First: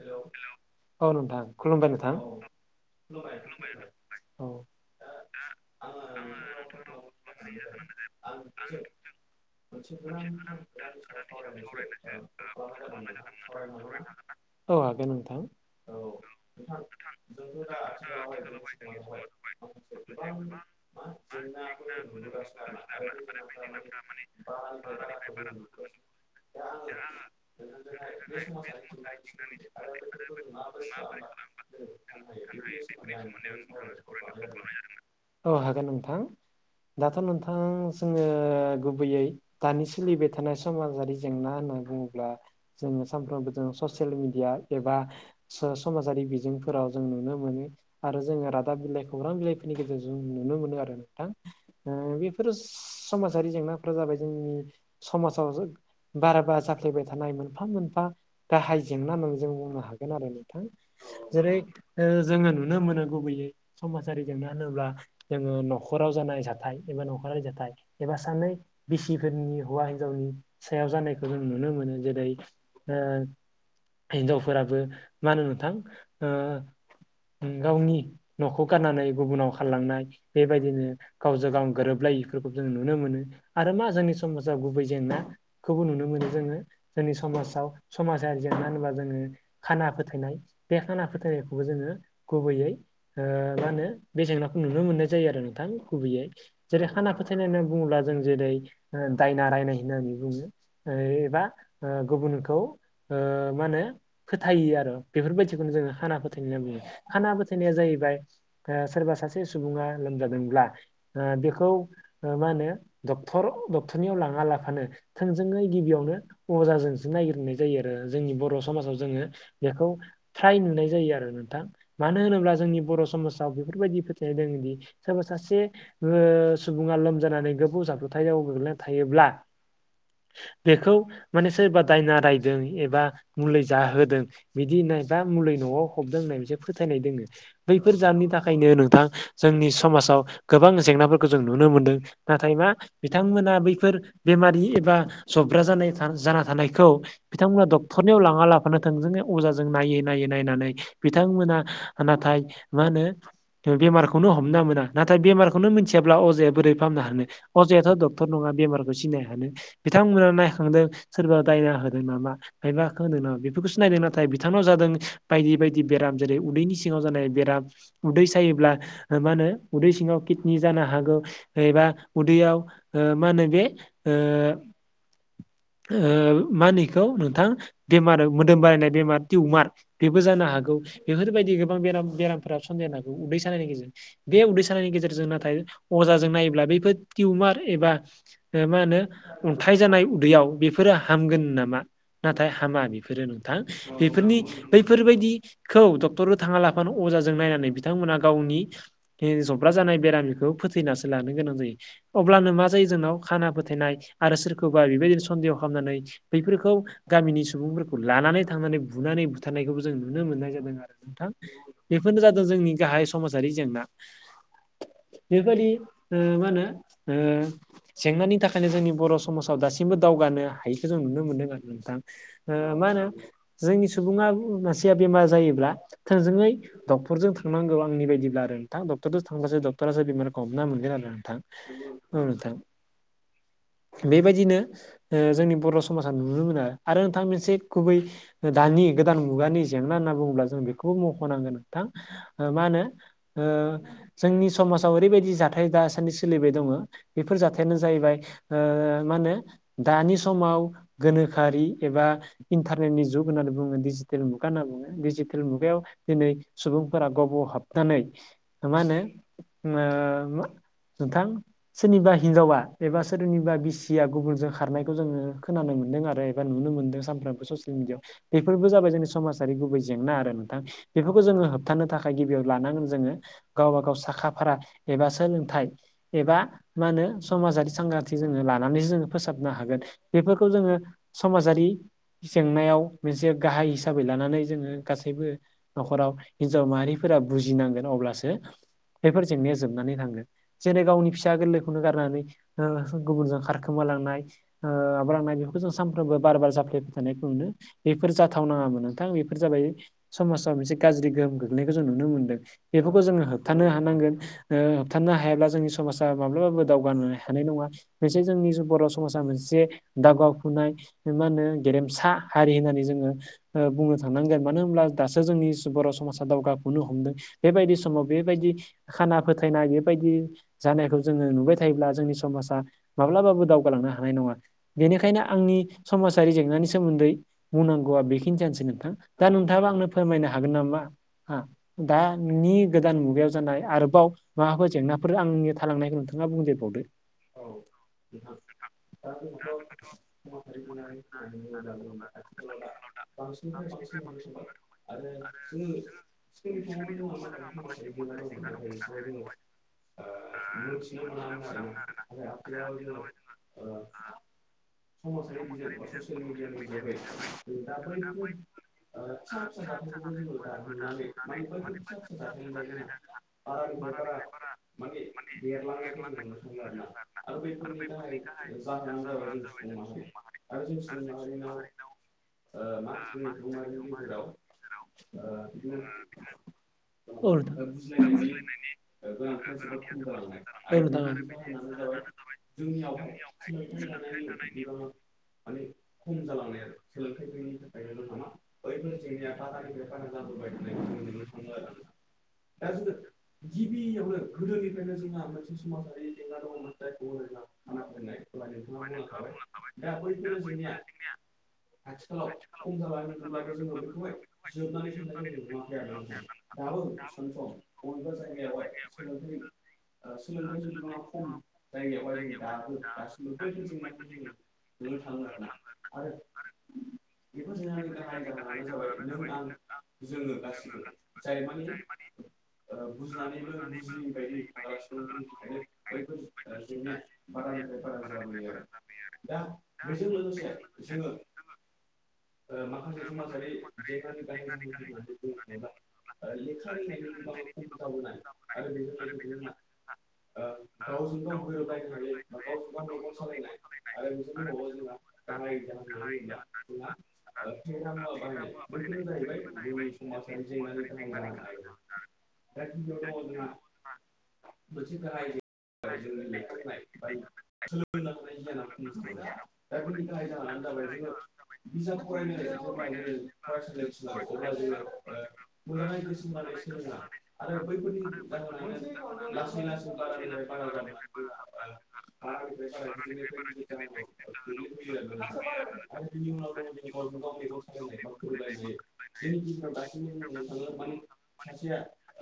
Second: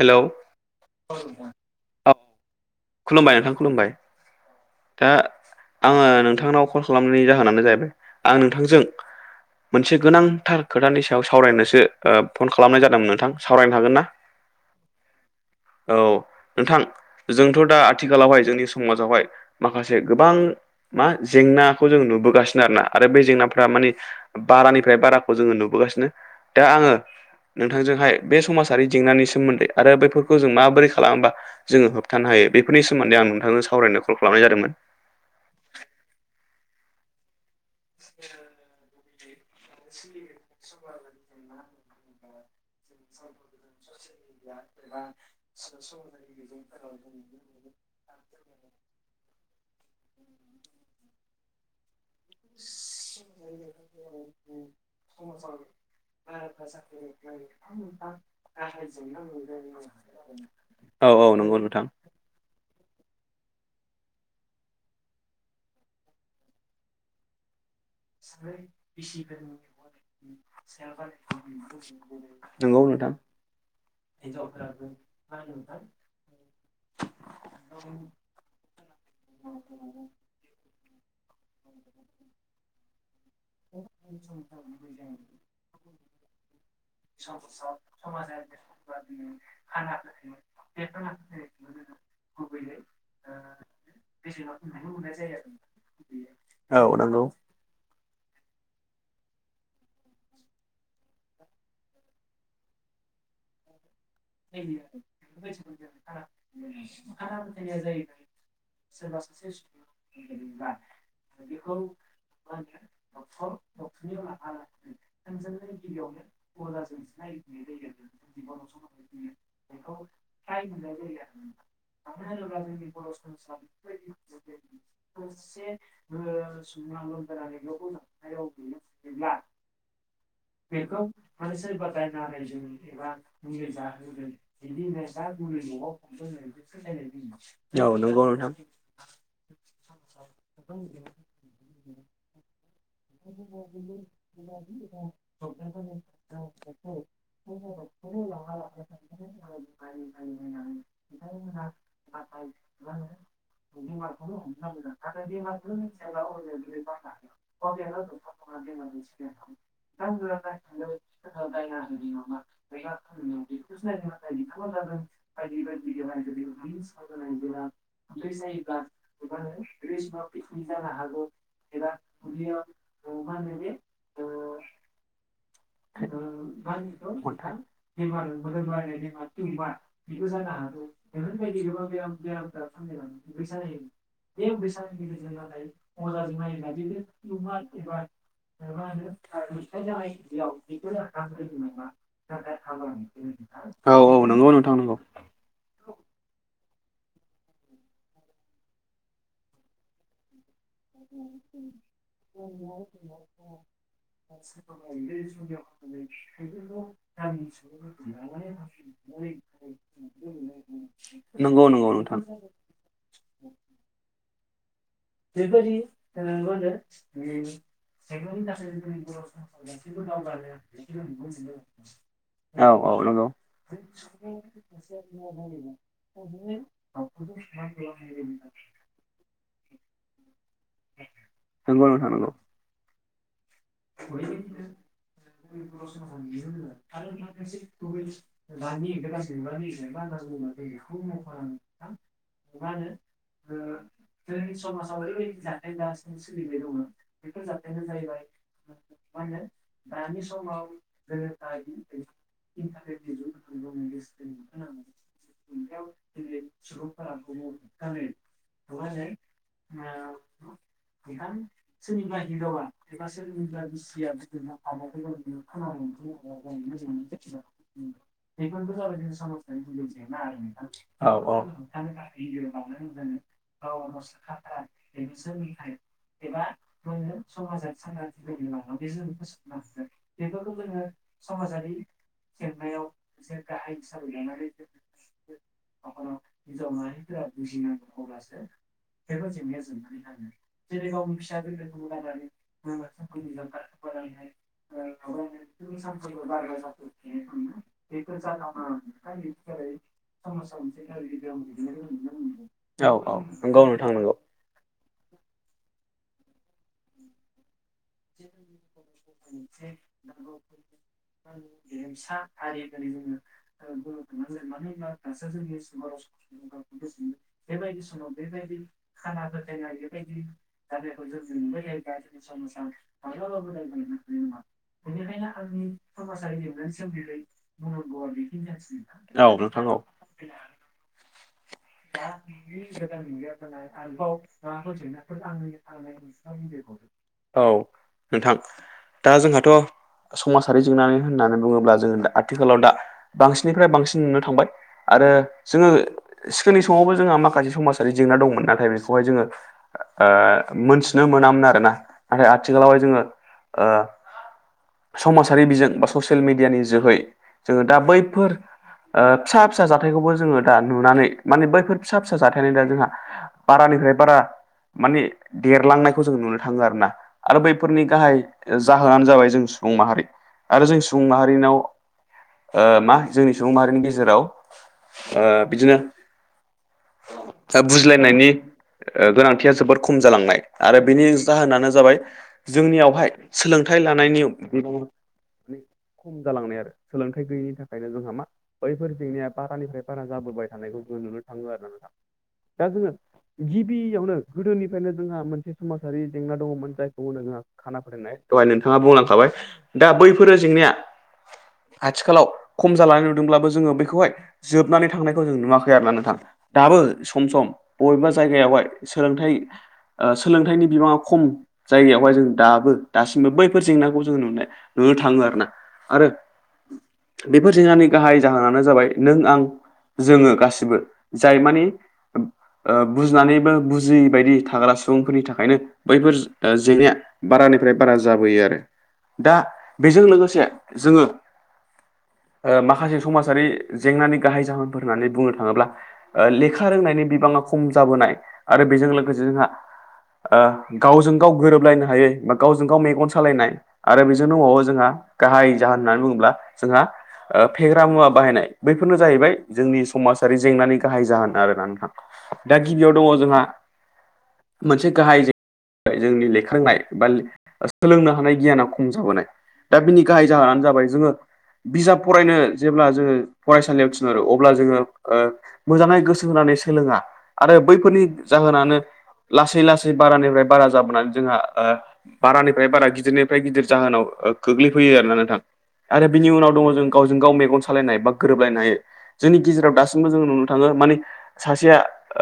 Hello औ नोंथां खुलुमबाय नोंथां। खुलुमबाय नोंथां खुलुमबाय औ दा आङो नोंथांनाव कल खालामनायनि जाहोनानो जाहैबाय आं नोंथांजों। मोनसे गोनांथार खोथानि सायाव सावरायनोसो ओ फन खालामनाय जादोंमोन नोंथां सावरायनो हागोन ना? औ हागोन नोंथां औ नोंथां जोंथ' नोंथां। दा आथिखालावहाय जोंनि समाजावहाय माखासे गोबां मा जेंनाखौ जों नुबोगासि आरोना आरो बे जेंनाफ्रा माने बारानिफ्राय बाराखौ जोङो नुबोगासिनो दा आङो नोंथांजोंहाय बे समाजारि जेंनानि सोमोन्दै आरो बेफोरखौ जों माबोरै खालामोबा जोङो होबथानो हायो। बेफोरनि सोमोन्दै आं नोंथांजों सावरायनो कल खालामनाय जादोंमोन। औ हागोन नोंथां दाथ' नोंथां जोङो गुबैयै दानि सोलिबाय थानाय समाजारि जेंना होनना बुङोब्ला जोङो सानफ्रोमबो जों ससियेल मिडिया एबा स-समाजारि बिजोंफोराव जों नुनो मोनो। आरो जोङो रादाब बिलाइ खौरां बिलाइफोरनि गेजेरजों नुनो मोनो आरो नोंथां ओ बे बेफोर समाजारि जेंनाफोरा जाबाय जोंनि समाजाव बाराबा जाफ्लेबाय थानाय मोनफा मोनफा गाहाय जेंना होननानै जों बुंनो हागोन आरो नोंथां औ औ जेरै नंगौ नोंथां जोङो नुनो मोनो गुबैयै समाजारि जेंना होनोब्ला जोङो न'खराव जानाय जाथाय एबा न'खरारि जाथाय एबा सानै बिसिफोरनि हौवा हिन्जावनि सायाव जानायखौ जों नुनो मोनो जेरै नोंगौ ओ नोंथां हिनजावफोराबो मा होनो नोंथां ओ गावनि न'खौ गारनानै गुबुनाव खारलांनाय बेबायदिनो गावजों गाव गोरोबलायिफोरखौ जों नुनो मोनो। आरो मा जोंनि समाजाव गुबै जेंनाखौबो नुनो मोनो जोङो जोंनि समाजाव समाजारि जेंना होनबा जोङो खाना फोथायनाय बे खाना फोथायनायखौबो जोङो गुबैयै ओ मा होनो बे जेंनाखौ नुनो मोननाय जायो आरो नोंथां गुबैयै जेरै औ खाना नंगौ। फोथायनाय होनना बुङोब्ला जों जेरै ओ दायना रायनाय होननानै बुङो। एबा ओ गुबुनखौ ओ मा होनो फोथायो आरो बेफोरबायदिखौनो जोङो खाना फोथायनाय होनना बुङो खाना फोथायनाया जाहैबाय ओ सोरबा सासे सुबुङा लोमजादोंब्ला ओ बेखौ ओ मा होनो डक्टर डक्टरनियाव लाङा लाफानो थोंजोङै गिबियावनो अजाजोंसो नायग्रोनाय जायो आरो। जोंनि बर' समाजाव जोङो बेखौ फ्राय नुनाय जायो आरो नोंथां मानो होनोब्ला जोंनि बर' समाजाव बेफोरबायदि फोथायनाय दोङोदि सोरबा सासे ओ सुबुङा लोमजानानै गोबौ जाब्रबथायाव गोग्लैना थायोब्ला बेखौ माने सोरबा दायना रायदों एबा मुलि जाहोदो बिदि होननाय बा मुलि न'आव फबदों होननाय बिसोर फोथायनाय दोङो औ बैफोर नंगौ जाहोननि नोंथां थाखायनो नोंथां जोंनि समाजाव गोबां जेंनाफोरखौ जों नुनो मोनदों नाथाय मा बिथांमोना बैफोर बेमारि एबा जब्रा जानाय जाना थानायखौ बिथांमोना डक्टरनियाव लाङा लाफानो थोंजोङै अजाजों नायै नायै नायनानै बिथांमोना नाथाय मा होनो बेमारखौनो हमना मोना नाथाय बेमारखौनो मोनथियाब्ला अजाया बोरै फाहामनो हानो। अजायाथ' डक्टर नङा बेमारखौ सिनायनो हानो बिथांमोना नायखांदों सोरबा दायना हो मा मा मायबा बेफोरखौसो नायदों नाथाय बिथांनाव जादों बायदि बायदि बेराम जेरै उन्दैनि सिङाव जानाय बेराम उदै सायोब्ला मा होनो उदै सिङाव किदनि जानो हागौ एबा उदैयाव ओ मा होनो बे ओ नोंथां बेमार मोदोम बारायनाय बेमार टिउमार बेबो जानो हागौ बेफोरबायदि गोबां बेराम बेरामफोरा सनदेरनो हांगौ उदै सानायनि गेजेरजों बे उदै सानायनि गेजेरजों नाथाय अजाजों नायोब्ला बैफोर टिउमार एबा ओ मा होनो अन्थाइ जानाय उदैयाव बेफोरो हामगोन नामा [inaudible] नाथाय हामा बेफोरो नोंथां औ औ बेफोरनि नंगौ नोंथां नंगौ बैफोर बेबायदिखौ डक्टरनो थाङा लाफानो अजाजों नायनानै बिथांमोना गावनि जब्रा जानाय बेरामिखौ फोथैनासो लानो गोनां जायो। अब्लानो मा जायो जोंनाव खाना फोथायनाय आरो सोरखोबा बेबायदिनो सन्देह खामनानै बैफोरखौ गामिनि सुबुंफोरखौ लानानै थांनानै बुनानै बुथारनायखौबो जों नुनो मोननाय जादों आरो। नोंथां नंगौ नंगौ नोंथां बेफोरनो जादों जोंनि गाहाय समाजारि जेंना बेबायदि ओ मा होनो ओ जेंनानि थाखायनो जोंनि बर' समाजाव दासिमबो दावगानो हायिखो जों नुनो मोनदों आरो। नोंथां औ ओ मा औ होनो नंगौ जोंनि सुबुङा मानसिया बेमार जायोब्ला थोंजोङै डक्टरजों थांनांगौ आंनि बायदिब्ला आरो [unintelligible] डक्टरो बेमारखौ हमना मोनगोन आरो नोंथां नंगौ औ नंगौ नोंथां बेबायदिनो जोंनि बर' समाजा नुनो मोनो आरो नोंथां मोनसे गुबै दानि गोदान मुगानि जेंना होनना बुङोब्ला जों बेखौबो मख'नांगोन थां मा होनो जोंनि समाजाव ओरैबायदि जाथाय दासान्दि सोलिबाय दङ बेफोर जाथायानो जाहैबाय मा होनो दानि समाव गोनोखो [unintelligible] एबा इन्टारनेटनि जुग होननानै बुङो डिजिटेल मुगा होनना बुङो डिजिटेल मुगायाव दिनै सुबुंफोरा गावबा-गाव हाबनानै मा होनो नोंथां सोरनिबा हिनजावा एबा सोरनिबा बिसिया गुबुनजों खारनायखौ जोङो खोनानो मोनदों आरो नुनो मोनदों सानफ्रामबो ससियेल मिडिआव बेफोरबो जाबाय जोंनि समाजारि गुबै जेंना आरो नोंथां बेफोरखौ जोङो होबथानो थाखाय गिबियाव लानांगोन जोङो गावबा गाव साखा फारा एबा सोलोंथाइ एबा मा होनो समाजारि सांग्रांथि जोङो लानानैसो जोङो फोसाबनो हागोन बेफोरखौ जोङो समाजारि जेंनायाव मोनसे गाहाय हिसाबै लानानै जोङो गासैबो न'खराव हिनजाव माहारिफोरा बुजिनांगोन अब्लासो बेफोर जेंनाया जोबनानै थाङो जेरै गावनि फिसा गोरलैखौनो गारनानै गुबुनजों खारखोमालांनाय माबालांनाय बेखौ जों सानफ्रोमबो बार बार जाफ्लायबाय थानायखौ मोनो बेफोर जाथावनाङामोन नोंथां बेफोर जाबाय समाजाव मोनसे गाज्रि गोहोम गोग्लैनायखौ जों नुनो मोनदों औ बेफोरखौ औ जोङो नंगौ होबथानो नोंथां नंगौ हानांगोन होबथानो हायाब्ला जोंनि समाजा माब्लाबाबो दावगानो हानाय नङा मोनसे जोंनि बर' समाजा मोनसे [unintelligible] नाय मा होनो गेरेमसा हारि होननानै जोङो बुंनो थांनांगोन मानो होनोमब्ला दासो जोंनि बर' समाजा दावगाखोननो हमदों बेबायदि समाव बेबायदि खाना फोथायनाय बेबायदि जानायखौ जोङो नुबाय थायोब्ला जोंनि समाजा माब्लाबाबो दावगालांनो हानाय नङा बेनिखायनो आंनि समाजारि जेंनानि सोमोन्दै बुंनांगौआ बेखिनि जानोसै नोंथां दा औ नोंथां नोंथाङाबा आंनो फोरमायनो हागोन नामा हा दानि गोदान मुगायाव जानाय आरोबाव माबाफोर जेंनाफोर आंनि थालांनायखौ नोंथां [unintelligible] औ नोंथां दा जोंहाथ' समाजारि जेंनानै होननानै बुङोब्ला जों आथिखालाव दा बांसिननिफ्राय बांसिन नुनो थांबाय आरो जोङो सिगांनि समावबो जोंहा माखासे समाजारि जेंना दंमोन नाथाय बेखौहाय जोङो मोनथिनो मोनामोन आरोना नाथाय आ [unintelligible] समाजारि बिजों बा ससियेल मिडियानि जोहै जोङो दा बैफोर [unintelligible] फिसा फिसा जाथायखौबो जोङो दा नुनानै माने बैफोर फिसा फिसा जाथायानो दा जोंहा बारानिफ्राय बारा माने देरलांनायखौ जों नुनो थाङो आरो ना आरो बैफोरनि गाहाय जाहोनानो जाबाय जों सुबुं माहारि आरो जों सुबुं माहारिनाव ओ मा जोंनि सुबुं माहारिनि गेजेराव ओ बिदिनो [unintelligible] बुजिलायनायनि ओ गोनांथिया जोबोद खम जालांनाय आरो बेनि जाहोनानो जाबाय [unintelligible] जोंनियावहाय सोलोंथाइ लानायनि बिबाङा [unintelligible] माने खम जालांनाय आरो सोलोंथाइ गैयिनि थाखायनो जोंहा मा बैफोर जेंनाया बारानिफ्राय बारा जाबोबाय थानायखौ जों नुनो थाङो आरोना नोंथां [unintelligible] जोङो गिबियावनो गोदोनिफ्रायनो जोंहा मोनसे समाजारि जेंना दङमोन जायखौ [unintelligible] दहाय नोंथाङा बुंलांखाबाय दा बैफोरो जेंनाया [unintelligible] आथिखालाव खम जालांनाय नुदोंब्लाबो जोङो बैखौहाय जोबनानै थांनायखौ जों नुवाखै आरोना नोंथां [unintelligible] दाबो सम सम बबेबा जायगायावहाय सोलोंथाइ सोलोंथाइनि बिबाङा खम जायगायावहाय जों दाबो दासिमबो बैफोर जेंनाखौ जोङो नुनाय नुनो थाङो आरो ना आरो बेफोर जेंनानि गाहाय जाहोनानो जाबाय नों आं जोङो गासिबो [unintelligible] जाय मानि ओ बुजिनानैबो बुजियै बायदि थाग्रा [unintelligible] सुबुंफोरनि थाखायनो बैफोर जेंनाया बारानिफ्राय बारा जाबोयो आरो [unintelligible] दा बेजों लोगोसे जोङो ओ माखासे समाजारि जेंनानि गाहाय जाहोनफोर होननानै बुंनो थाङोब्ला लेखा रोंनायनि बिबाङा खम जाबोनाय आरो बेजों लोगोसे जोंहा ओ गावजों गाव गोरोबलायनो हायै बा गावजों गाव मेगन सालायनाय आरो बेजों दंबावो जोंहा गाहाय जाहोन होननानै बुङोब्ला जोंहा ओ फेग्रा मुवा बाहायनाय बैफोरनो [unintelligible] जाहैबाय जोंनि समाजारि जेंनानि गाहाय जाहोन [unintelligible] आरोना नोंथां दा गिबियाव दङ जोंहा [inaudible] मोनसे गाहाय जे सोलोंनो हानाय गियाना खम जाबोनाय [inaudible] दा बिनि गाहाय जाहोनानो जाबाय जोङो बिजाब फरायनो जेब्ला जोङो फरायसालियाव थिनहरो अब्ला जोङो ओ मोजाङै गोसो होनानै सोलोङा आरो बैफोरनि जाहोनानो लासै लासै [inaudible] बारानिफ्राय बारा जाबोनानै जोंहा बारानिफ्राय बारा गिदिरनिफ्राय गिदिर जाहोनाव गोग्लैफैयो आरोना नोंथां आरो बिनि उनाव दङ जों गावजों गाव मेगन सालायनाय बा गोरोबलायनाय जोंनि गेजेराव दासिमबो जों नुनो थाङो माने [unintelligible] सासेया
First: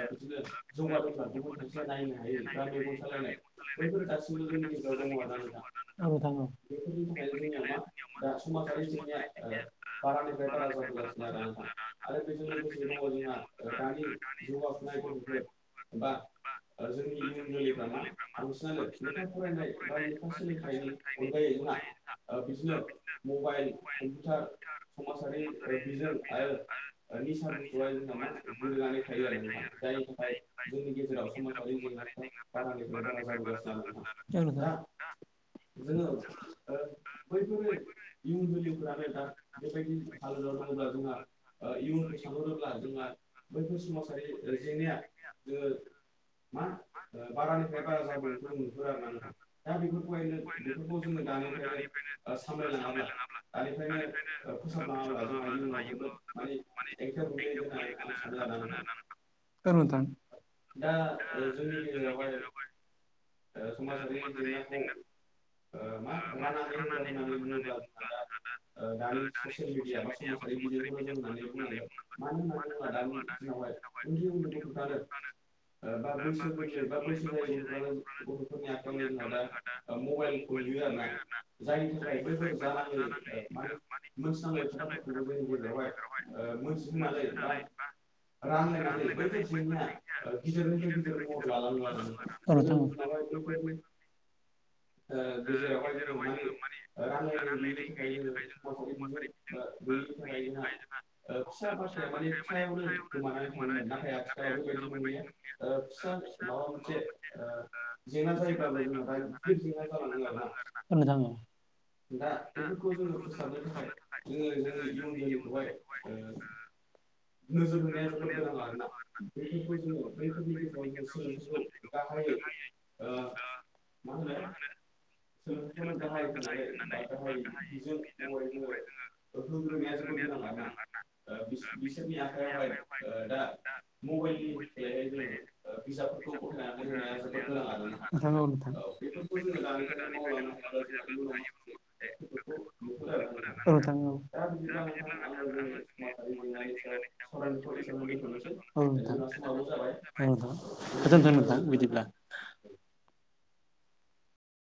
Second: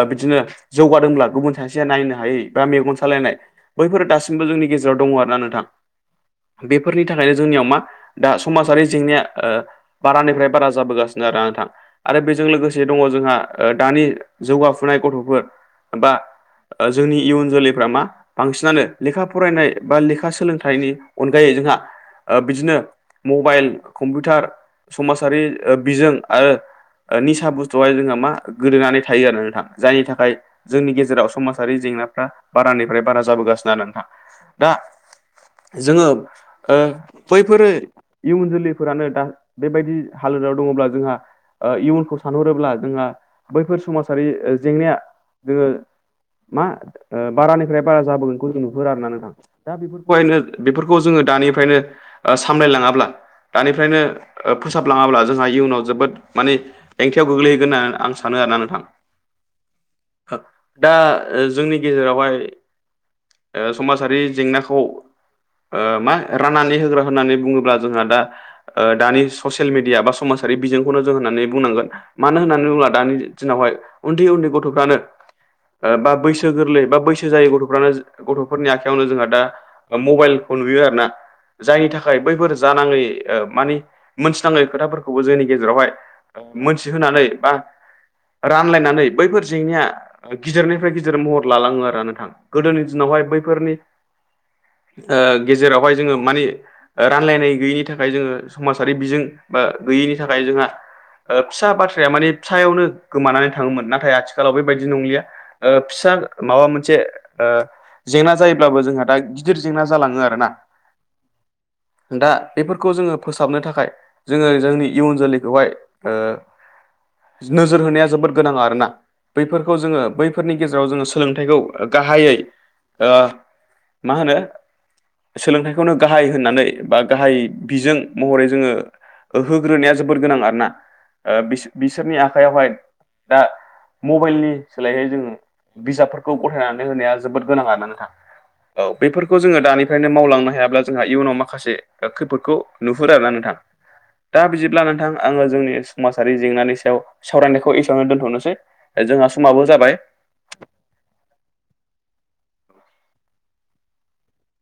ओ बिदिनो जौगादोंब्ला गुबुन सासेया नायनो हायै बा मेगन सालायनाय बैफोर दासिमबो जोंनि गेजेराव दङ आरोना नोंथां औ बेफोरनि थाखायनो जोंनियाव मा दा समाजारि जें [unintelligible] ओ बारानिफ्राय बारा जाबोगासिनो आरो नोंथां आरो बेजों लोगोसे दङ जोंहा दानि जौगाफुनाय गथ'फोर बा ओ जोंनि इयुन जोलै [inaudible] बा लेखा सोलोंथाइनि अनगायै जोंहा ओ ओ बिदिनो मबाइल बिसोनो कम्पिउटार समाजारि ओ मबाइल [inaudible] जोङा मा गोदोनानै थायो आरो नोंथां जायनि थाखाय जोंनि गेजेराव समाजारि जेंनाफ्रा बारानिफ्राय बारा जाबोगासिनो आरो नोंथां दा [inaudible] जोङो ओ बैफोरो [inaudible] इयुन जोलैफोरानो दा बेबायदि हालोदाव दङब्ला जोंहा ओ इयुनखौ सानहरोब्ला जोंहा बैफोर समाजारि जेंनाया जोङो मा ओ बारानिफ्राय बारा जाबोगोनखौ जों नुहुरो आरोना नोंथां दा बेफोरखौहायनो बेफोरखौ जोङो दानिफ्रायनो ओ सामलायलाङाब्ला दानिफ्रायनो ओ फोसाबलाङाब्ला जोंहा इयुनाव जोबोद माने [inaudible] हो दा जोंनि गेजेरावहाय ओ समाजारि जेंनाखौ ओ मा राननानै होग्रा होननानै बुङोब्ला जोंहा दा दानि ससियेल मिडिया बा समाजारि बिजोंखौनो जों होननानै बुंनांगोन मानो होननानै बुङोब्ला दानि दिनावहाय उन्दै उन्दै गथ'फ्रानो ओ बा बैसो गोरलै बा बैसो जायै गथ'फ्रानो गथ'फोरनि आखायावनो जोंहा दा मबाइलखौ नुयो आरोना [inaudible] जायनि थाखाय बैफोर जानाङै ओ मानि मोनथिनाङै [unintelligible] खोथाफोरखौबो जोंनि गेजेरावहाय मोनथिहोनानै बा [unintelligible] रानलायनानै बैफोर जेंनाया गिदिरनिफ्राय गिदिर गिदिर महर लालाङो आरो नोंथां औ गोदोनि दिनावहाय बैफोरनि ओ गेजेरावहाय जोङो मानि रानलायनाय गैयैनि थाखाय जोङो समाजारि बिजों बा गैयिनि थाखाय जोंहा ओ फिसा बाथ्राया मानि फिसायावनो गोमानानै थाङोमोन नाथाय आथिखाल आालाव बेबायदि नंलिया फिसा माबा मोनसे जेंना जायोब्लाबो जोंहा दा गिदिर जेंना जालाङो आरोना होननो थाङो दा बेफोरखौ जोङो नखौ फोसाबनो थाखाय जोंस जोंनि इयुन जोङो जोलैखौहाय ओ जोङो [unintelligible] नोजोर होनाया जोबोद [unintelligible] फोरनि गेजेराव जोङो सोलोंथाइखौ गाहायै मा होनो सोलोंथाइखौनो गाहाय होननानै बा गाहाय बिजों महरै जोङो होग्रोनाया जोबोर गोनां आरोना ओ बिसोरनि आखाइयावहाय दा [unintelligible] मबाइलनि सोलायहाय जोङो बिजाबफोरखौ गथायनानै होनाया जोबोद गोनां आरोा नोंथाङ औ बेफोरखौ जोङो दानिफ्रायनो मावलांनो हायाब्ला जोंहा इयुनाव माखासे खैफोदखौ नुहुरो आरोोना नोंथां दा बिदिब्ला नोंथां आङो जोंनि समाजारि जेंनानि सायाव सावरायनायखौ एसेयावनो दोन्थ'नोसै। जोंहा समाबो जाबाय। [unintelligible]